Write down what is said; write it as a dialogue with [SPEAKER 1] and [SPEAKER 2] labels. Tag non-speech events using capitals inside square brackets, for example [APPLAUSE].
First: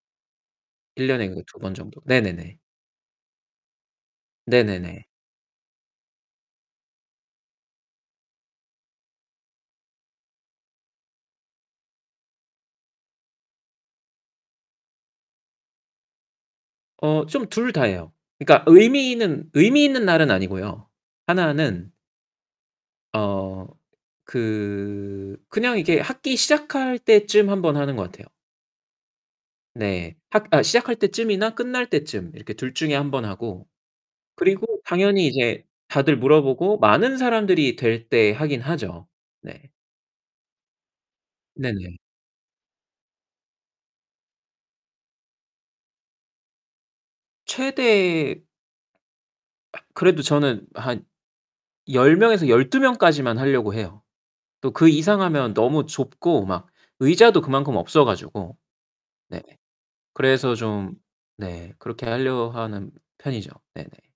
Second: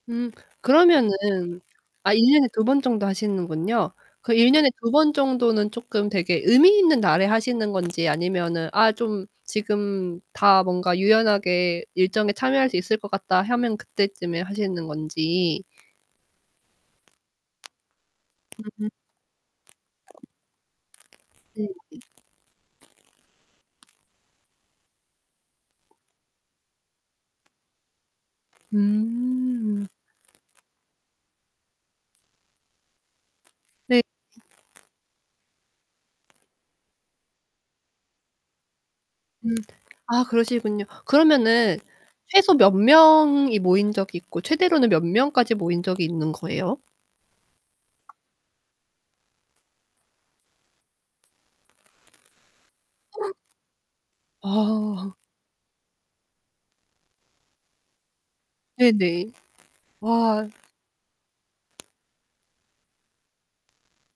[SPEAKER 1] 음.
[SPEAKER 2] 1 년에 그래도 2
[SPEAKER 1] 그러면은
[SPEAKER 2] 번 정도.
[SPEAKER 1] 아 1 년에
[SPEAKER 2] 네네네.
[SPEAKER 1] 그래도 2 번 정도 하시는군요. 그 1 년에 그래도 2
[SPEAKER 2] 네네네.
[SPEAKER 1] 번 정도는 쪼끔 되게 의미 있는 날에 하시는 건지, 아니면은 '아, 좀 지금 다 뭔가 유연하게 일정에 참여할 수 있을 것 같다.' 하면 그때쯤에 하시는 건지.
[SPEAKER 2] 어 좀 둘 다예요. 그니까
[SPEAKER 1] 음.
[SPEAKER 2] 의미있는 의미 있는 날은 아니고요. 1 는
[SPEAKER 1] 네.
[SPEAKER 2] 어. 그 그냥 이렇게 학기 시작할 때쯤 1 번 하는 것 같아요.
[SPEAKER 1] 음.
[SPEAKER 2] 네. 학 아 시작할 때쯤이나 끝날 때쯤 이렇게 둘 중에 1 번 하고,
[SPEAKER 1] 네.
[SPEAKER 2] 그리고 당연히 이제 다들 물어보고 많은 사람들이 될 때 하긴 하죠.
[SPEAKER 1] 음
[SPEAKER 2] 네.
[SPEAKER 1] 아 그러시군요. 그러면은
[SPEAKER 2] 네네.
[SPEAKER 1] 최소 몇 명이 모인 적이 있고 최대로는 몇 명까지 모인 적이 있는 거예요?
[SPEAKER 2] 최대 아 그래도 저는 한 10 명에서 12
[SPEAKER 1] [GASPS]
[SPEAKER 2] 명까지만 하려고 해요. 또 그
[SPEAKER 1] 아.
[SPEAKER 2] 이상하면 너무 좁고 막 의자도 그만큼 없어 가지고.
[SPEAKER 1] 네네.
[SPEAKER 2] 네.
[SPEAKER 1] 와.
[SPEAKER 2] 그래서 좀 네 그렇게 하려 하는 편이죠. 네네.